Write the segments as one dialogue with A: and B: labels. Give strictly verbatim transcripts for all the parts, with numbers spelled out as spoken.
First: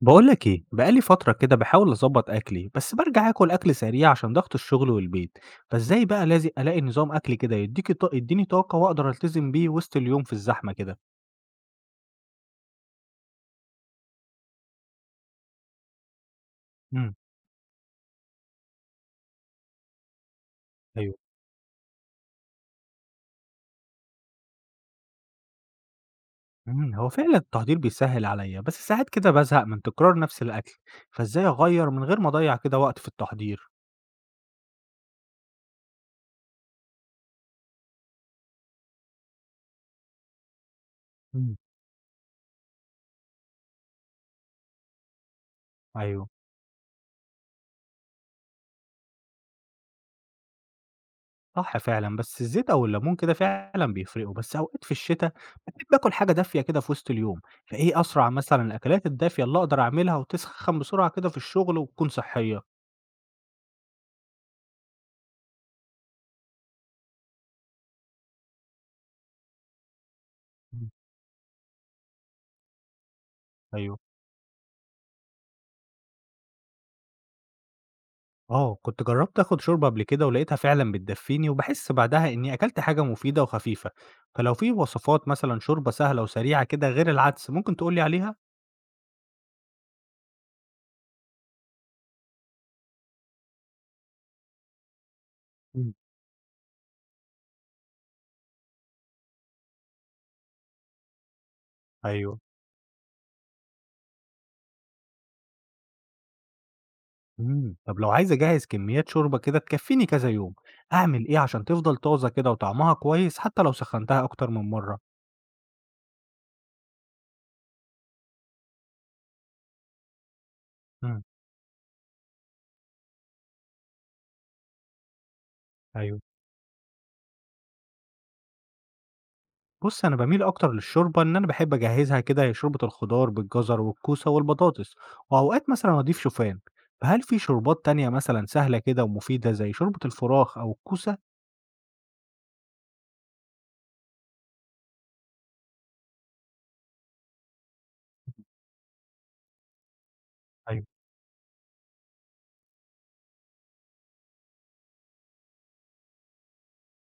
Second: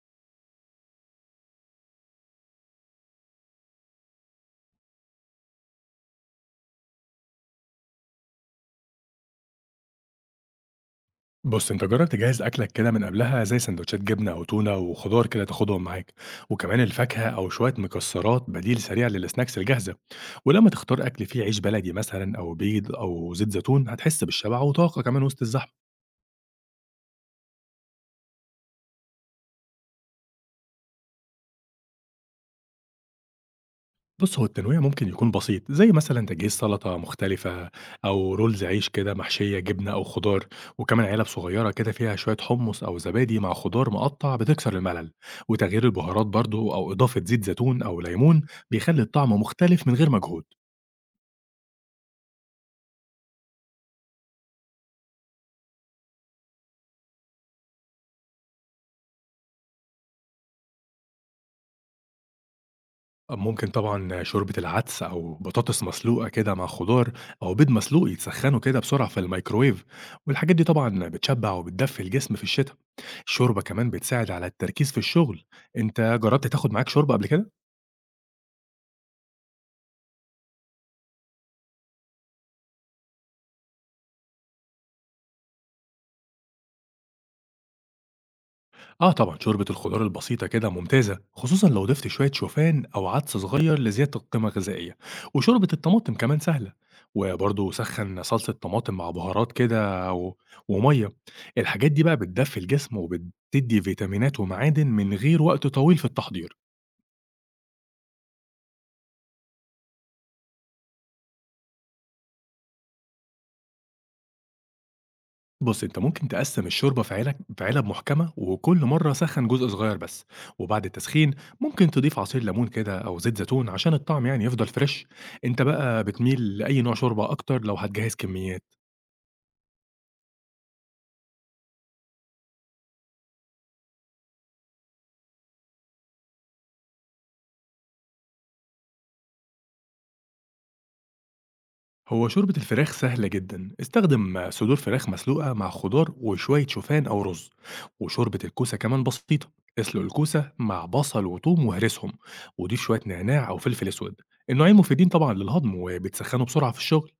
A: بقولك ايه، بقالي فترة كده بحاول اظبط اكلي، بس برجع اكل اكل سريع عشان ضغط الشغل والبيت. فازاي بقى لازم الاقي نظام اكل كده يديكي ط... يديني طاقة واقدر التزم بيه وسط اليوم في الزحمة كده.
B: بُص، أنت جرّب تجهّز أكلك كده من قبلها زي سندوتشات جبنة أو تونة وخضار كده تاخدهم معاك، وكمان
A: امم.
B: الفاكهة أو شوية مكسرات بديل سريع للسناكس الجاهزة، ولمّا تختار
A: ايوه.
B: أكل فيه عيش بلدي مثلًا أو بيض أو زيت زيتون هتحس بالشبع وطاقة كمان وسط الزحمة.
A: امم، هو فعلا التحضير بيسهل عليا، بس ساعات كده بزهق من تكرار نفس الاكل، فازاي اغير من غير ما اضيع كده وقت في التحضير؟
B: بُص، هو التنويع ممكن يكون بسيط، زي مثلًا تجهيز سلطة مختلفة أو رولز عيش كده محشية جبنة أو خضار، وكمان علب
A: امم.
B: صغيرة كده فيها شوية حمص أو زبادي مع خضار مقطع بتكسر الملل، وتغيير البهارات
A: ايوه.
B: برضه أو إضافة زيت زيتون أو ليمون بيخلي الطعم مختلف من غير مجهود.
A: صح فعلًا، بس الزيت أو الليمون كده فعلًا بيفرقوا، بس أوقات في الشتا باحب آكل حاجة دافية كده في وسط اليوم، فإيه أسرع مثلًا الأكلات الدافية اللي أقدر أعملها وتسخن بسرعة كده في الشغل وتكون صحية؟
B: ممكن طبعًا شوربة العدس أو بطاطس مسلوقة كده مع خضار أو بيض مسلوق يتسخنوا كده بسرعة في الميكروويف، والحاجات دي
A: إمم.
B: طبعًا بتشبع وبتدفي الجسم في الشتا. الشوربة كمان
A: أيوه.
B: بتساعد على التركيز في الشغل، أنت جربت تاخد معاك شوربة قبل كده؟
A: آه، كنت جربت آخد شوربة قبل كده ولقيتها فعلًا بتدفيني وباحس بعدها إني أكلت حاجة مفيدة وخفيفة، فلو في وصفات مثلًا شوربة سهلة وسريعة كده غير العدس ممكن تقول لي عليها؟
B: آه طبعًا شوربة الخضار البسيطة كده ممتازة، خصوصًا لو ضفت شوية شوفان أو عدس صغير لزيادة القيمة الغذائية، وشوربة
A: إمم.
B: الطماطم كمان سهلة، وبرضه سخن صلصة طماطم مع بهارات كده و... ومية، الحاجات دي بقى
A: أيوه.
B: بتدفي الجسم وبتدي فيتامينات ومعادن من غير وقت طويل في التحضير.
A: إمم، طب لو عايز أجهّز كميات شوربة كده تكفّيني كذا يوم، أعمل إيه عشان تفضل طازة كده وطعمها كويس حتى لو سخّنتها أكتر من مرّة؟
B: بُص، أنت ممكن تقسّم الشوربة في علك في علب محكمة، وكل مرة سخّن جزء صغير بس، وبعد
A: إمم.
B: التسخين ممكن تضيف عصير ليمون كده أو زيت زيتون عشان الطعم يعني يفضل فريش. أنت بقى
A: أيوه.
B: بتميل لأي نوع شوربة أكتر لو هتجهّز كميات؟
A: بُص، أنا باميل أكتر للشوربة، إن أنا باحب أجهّزها كده هي شوربة الخضار بالجزر والكوسة والبطاطس، وأوقات مثلًا أضيف شوفان، فهل في شوربات تانية مثلًا سهلة كده ومفيدة زي شوربة الفراخ أو الكوسة؟
B: هو شوربة الفراخ سهلة جدًا، استخدم صدور فراخ مسلوقة مع خضار وشوية شوفان أو رز، وشوربة الكوسة كمان بسيطة، اسلق الكوسة مع بصل وتوم واهرسهم، وضيف شوية نعناع أو فلفل أسود. النوعين مفيدين طبعًا للهضم وبيتسخّنوا بسرعة في الشغل.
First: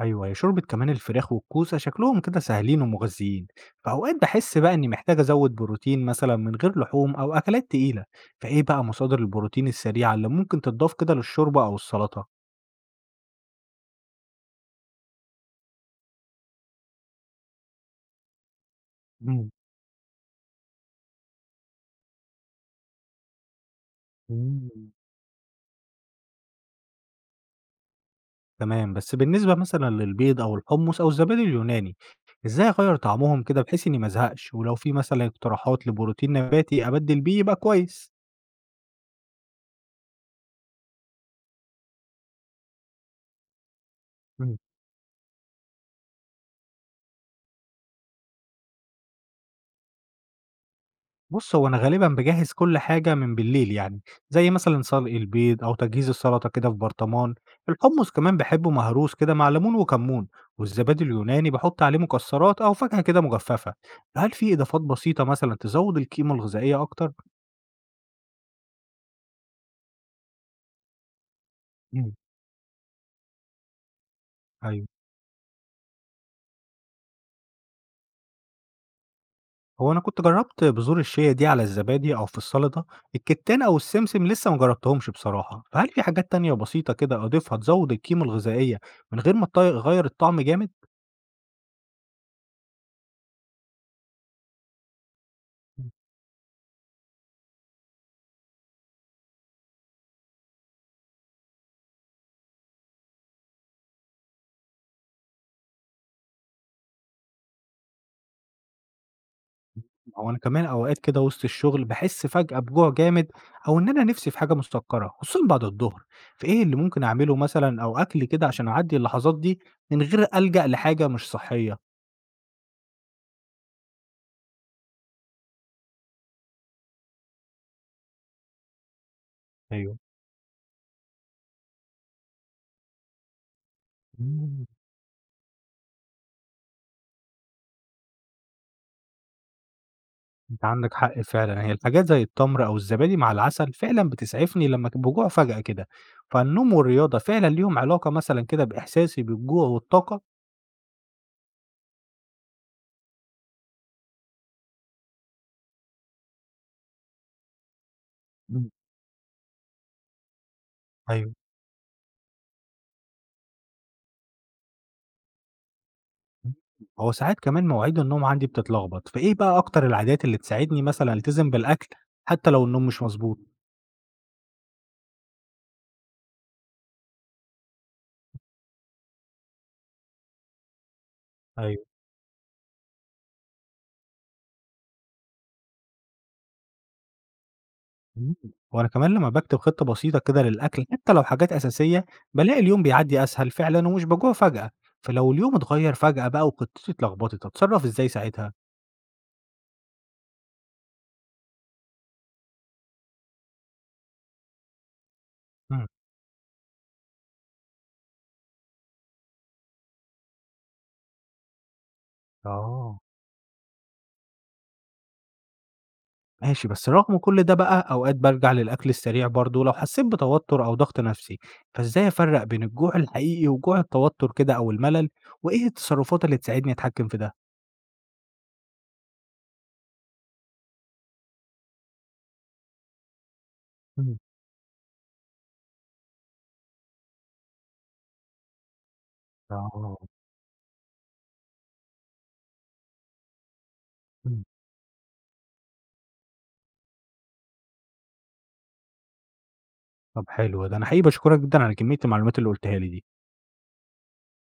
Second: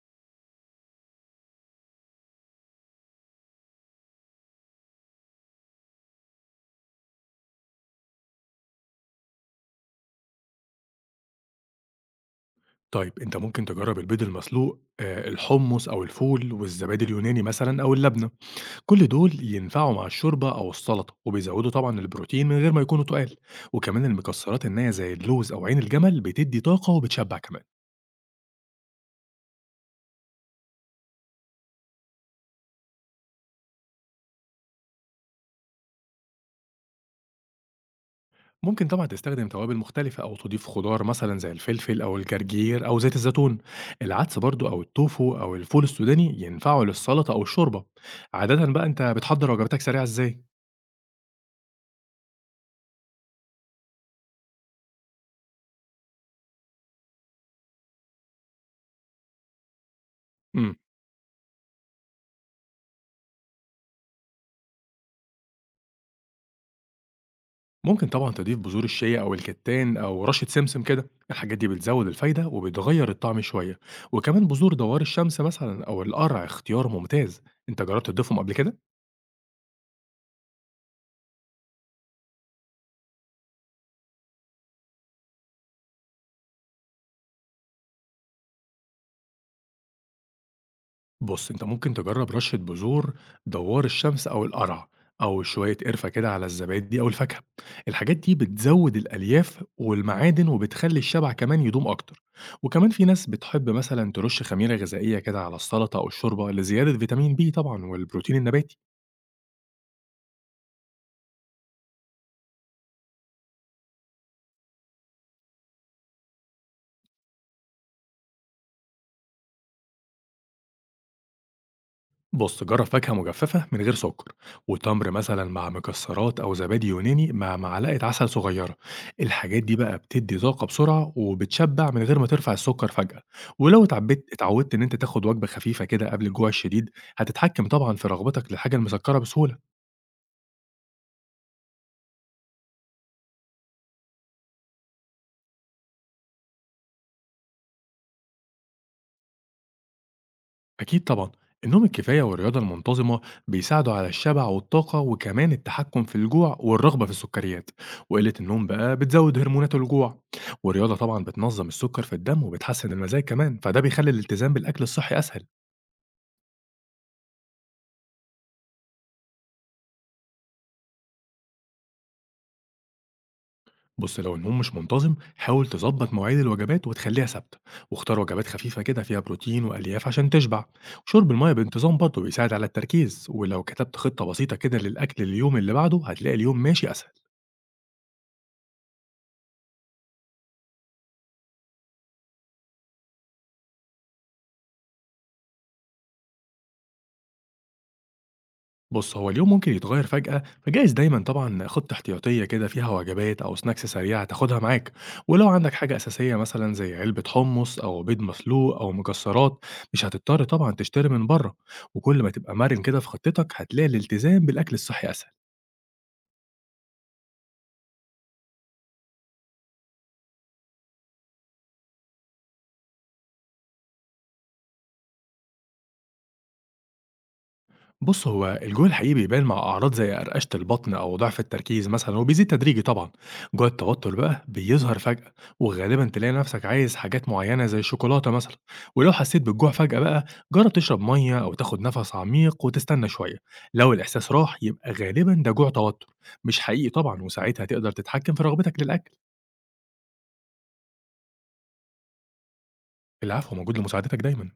A: أيوه، هي شوربة كمان الفراخ والكوسة شكلهم كده سهلين ومغذيين، فأوقات باحس بقى إني محتاج أزوّد بروتين مثلًا من غير لحوم أو أكلات تقيلة، فإيه بقى مصادر البروتين السريعة اللي ممكن تتضاف كده للشوربة أو السلطة؟
B: طيب أنت ممكن تجرّب البيض المسلوق، آآ الحمُّص أو الفول والزبادي اليوناني مثلًا أو اللبنة، كل دول
A: مم.
B: ينفعوا مع الشوربة أو السلطة، وبيزوّدوا طبعًا البروتين من غير ما يكونوا تُقال، وكمان المكسّرات النية
A: مم.
B: زي اللوز أو عين الجمل بتدّي طاقة وبتشبّع كمان.
A: تمام، بس بالنسبة مثلًا للبيض أو الحمص أو الزبادي اليوناني، إزاي أغيّر طعمهم كده بحيث إني ما أزهقش؟ ولو في مثلًا اقتراحات لبروتين نباتي أبدِّل بيه يبقى كويس.
B: ممكن طبعًا تستخدم توابل مختلفة أو تضيف خضار مثلًا زي الفلفل أو الجرجير أو زيت الزيتون. العدس برضه أو التوفو أو الفول السوداني ينفعوا للسلطة أو الشوربة. عادةً بقى أنت بتحضّر وجباتك سريعة إزاي؟
A: بُص، هو أنا غالبًا باجهّز كل حاجة من بالليل يعني، زي مثلًا سلق البيض أو تجهيز السلطة كده في برطمان، الحمص كمان باحبه مهروس كده مع ليمون وكمون،
B: إمم.
A: والزبادي اليوناني باحط عليه مكسرات أو فاكهة كده مجففة. هل في إضافات بسيطة مثلًا تزوّد القيمة الغذائية أكتر؟
B: ممكن طبعًا تضيف بذور الشيا أو الكتان أو رشة سمسم كده، الحاجات دي بتزود
A: إمم.
B: الفايدة وبتغير الطعم شوية، وكمان بذور
A: أيوه،
B: دوار الشمس مثلًا أو القرع اختيار ممتاز، أنت جربت تضيفهم قبل كده؟
A: هو أنا كنت جرّبت بذور الشيا دي على الزبادي أو في السلطة، الكتان أو السمسم لسه ما جرّبتهمش بصراحة، فهل في حاجات تانية بسيطة كده أضيفها تزوّد القيمة الغذائية من غير ما تغيّر الطعم جامد؟
B: بُص أنت ممكن تجرب رشة بذور دوار الشمس أو القرع، أو شوية قرفة كده على الزبادي أو الفاكهة، الحاجات دي بتزود الألياف والمعادن وبتخلي الشبع كمان يدوم أكتر، وكمان في ناس بتحب مثلًا ترش خميرة غذائية كده على السلطة أو الشوربة لزيادة فيتامين بي طبعًا والبروتين النباتي.
A: هو أنا كمان أوقات كده وسط الشغل باحس فجأة بجوع جامد، أو إن أنا نفسي في حاجة مسكرة خصوصًا بعد الظهر، فإيه اللي ممكن أعمله مثلًا أو أكل كده عشان أعدّي اللحظات دي من غير ألجأ لحاجة مش صحية؟
B: بص جرب فاكهة مجففة من غير سكر وتمر مثلا مع مكسرات أو زبادي يوناني مع معلقة عسل صغيرة، الحاجات دي
A: أيوه.
B: بقى بتدي طاقة بسرعة وبتشبع من غير ما ترفع السكر فجأة. ولو اتعبت
A: إمم.
B: اتعودت إن أنت تاخد وجبة خفيفة كده قبل الجوع الشديد هتتحكم طبعا في رغبتك للحاجة المسكرة بسهولة.
A: أنت عندك حق فعلًا، هي الحاجات زي التمر أو الزبادي مع العسل فعلًا بتسعفني لمّا ك بجوع فجأة كده، فالنوم والرياضة فعلًا ليهم علاقة مثلًا كده بإحساسي بالجوع والطاقة؟
B: أكيد طبعًا، النوم الكفاية والرياضة المنتظمة بيساعدوا على الشبع والطاقة، وكمان التحكم في الجوع والرغبة في السكريات، وقلة النوم
A: إمم.
B: بقى بتزود هرمونات الجوع، والرياضة طبعًا
A: أيوه.
B: بتنظم السكر في الدم وبتحسن المزاج كمان، فده بيخلي الالتزام بالأكل الصحي أسهل.
A: إمم، هو ساعات كمان مواعيد النوم عندي بتتلخبط، فإيه بقى أكتر العادات اللي تساعدني مثلًا ألتزم بالأكل حتى لو النوم مش مضبوط؟
B: بُص لو النوم مش منتظم، حاول تضبط مواعيد الوجبات وتخليها ثابتة، واختار وجبات خفيفة كده فيها بروتين وألياف عشان تشبع، وشرب المَيَّة
A: أيوه.
B: بانتظام برضه بيساعد على التركيز، ولو كتبت خطة بسيطة كده للأكل اليوم اللي بعده، هتلاقي اليوم ماشي أسهل.
A: إمم، وأنا كمان لمّا باكتب خطة بسيطة كده للأكل حتى لو حاجات أساسية، بالاقي اليوم بيعدي أسهل فعلًا ومش باجوع فجأة، فلو اليوم اتغيّر فجأة بقى وخطتي اتلخبطت، أتصرّف إزاي ساعتها؟
B: بُص، هو اليوم ممكن يتغيّر فجأة، فجايز دايمًا طبعًا خطة احتياطية كده فيها وجبات أو سناكس سريعة تاخدها معاك، ولو عندك
A: إمم.
B: حاجة أساسية مثلًا زي علبة حُمُّص أو بيض مسلوق أو مكسرات، مش هتضطر طبعًا تشتري من برّه، وكل ما تبقى مرن
A: آه.
B: كده في خطتك هتلاقي الالتزام بالأكل الصحي أسهل.
A: ماشي، بس رغم كل ده بقى أوقات بارجع للأكل السريع برضه لو حسيت بتوتر أو ضغط نفسي، فإزاي أفرّق بين الجوع الحقيقي وجوع التوتر كده أو الملل، وإيه التصرفات اللي تساعدني أتحكم في ده؟
B: بص هو الجوع الحقيقي بيبان مع أعراض زي قرقشة البطن أو ضعف التركيز مثلا وبيزيد تدريجي طبعا. جوع التوتر
A: إمم.
B: بقى بيظهر فجأة وغالبا تلاقي نفسك عايز حاجات معينة زي الشوكولاتة مثلا. ولو حسيت بالجوع
A: آه.
B: فجأة بقى جرب تشرب مية أو تاخد نفس عميق وتستنى شوية، لو الإحساس
A: إمم.
B: راح يبقى غالبا ده جوع توتر مش حقيقي طبعا وساعتها تقدر تتحكم في رغبتك للأكل.
A: طب حلو ده، ده أنا حقيقي باشكرك جدًا على كمية المعلومات اللي قُلتها لي دي.
B: العفو، موجود لمساعدتك دايما.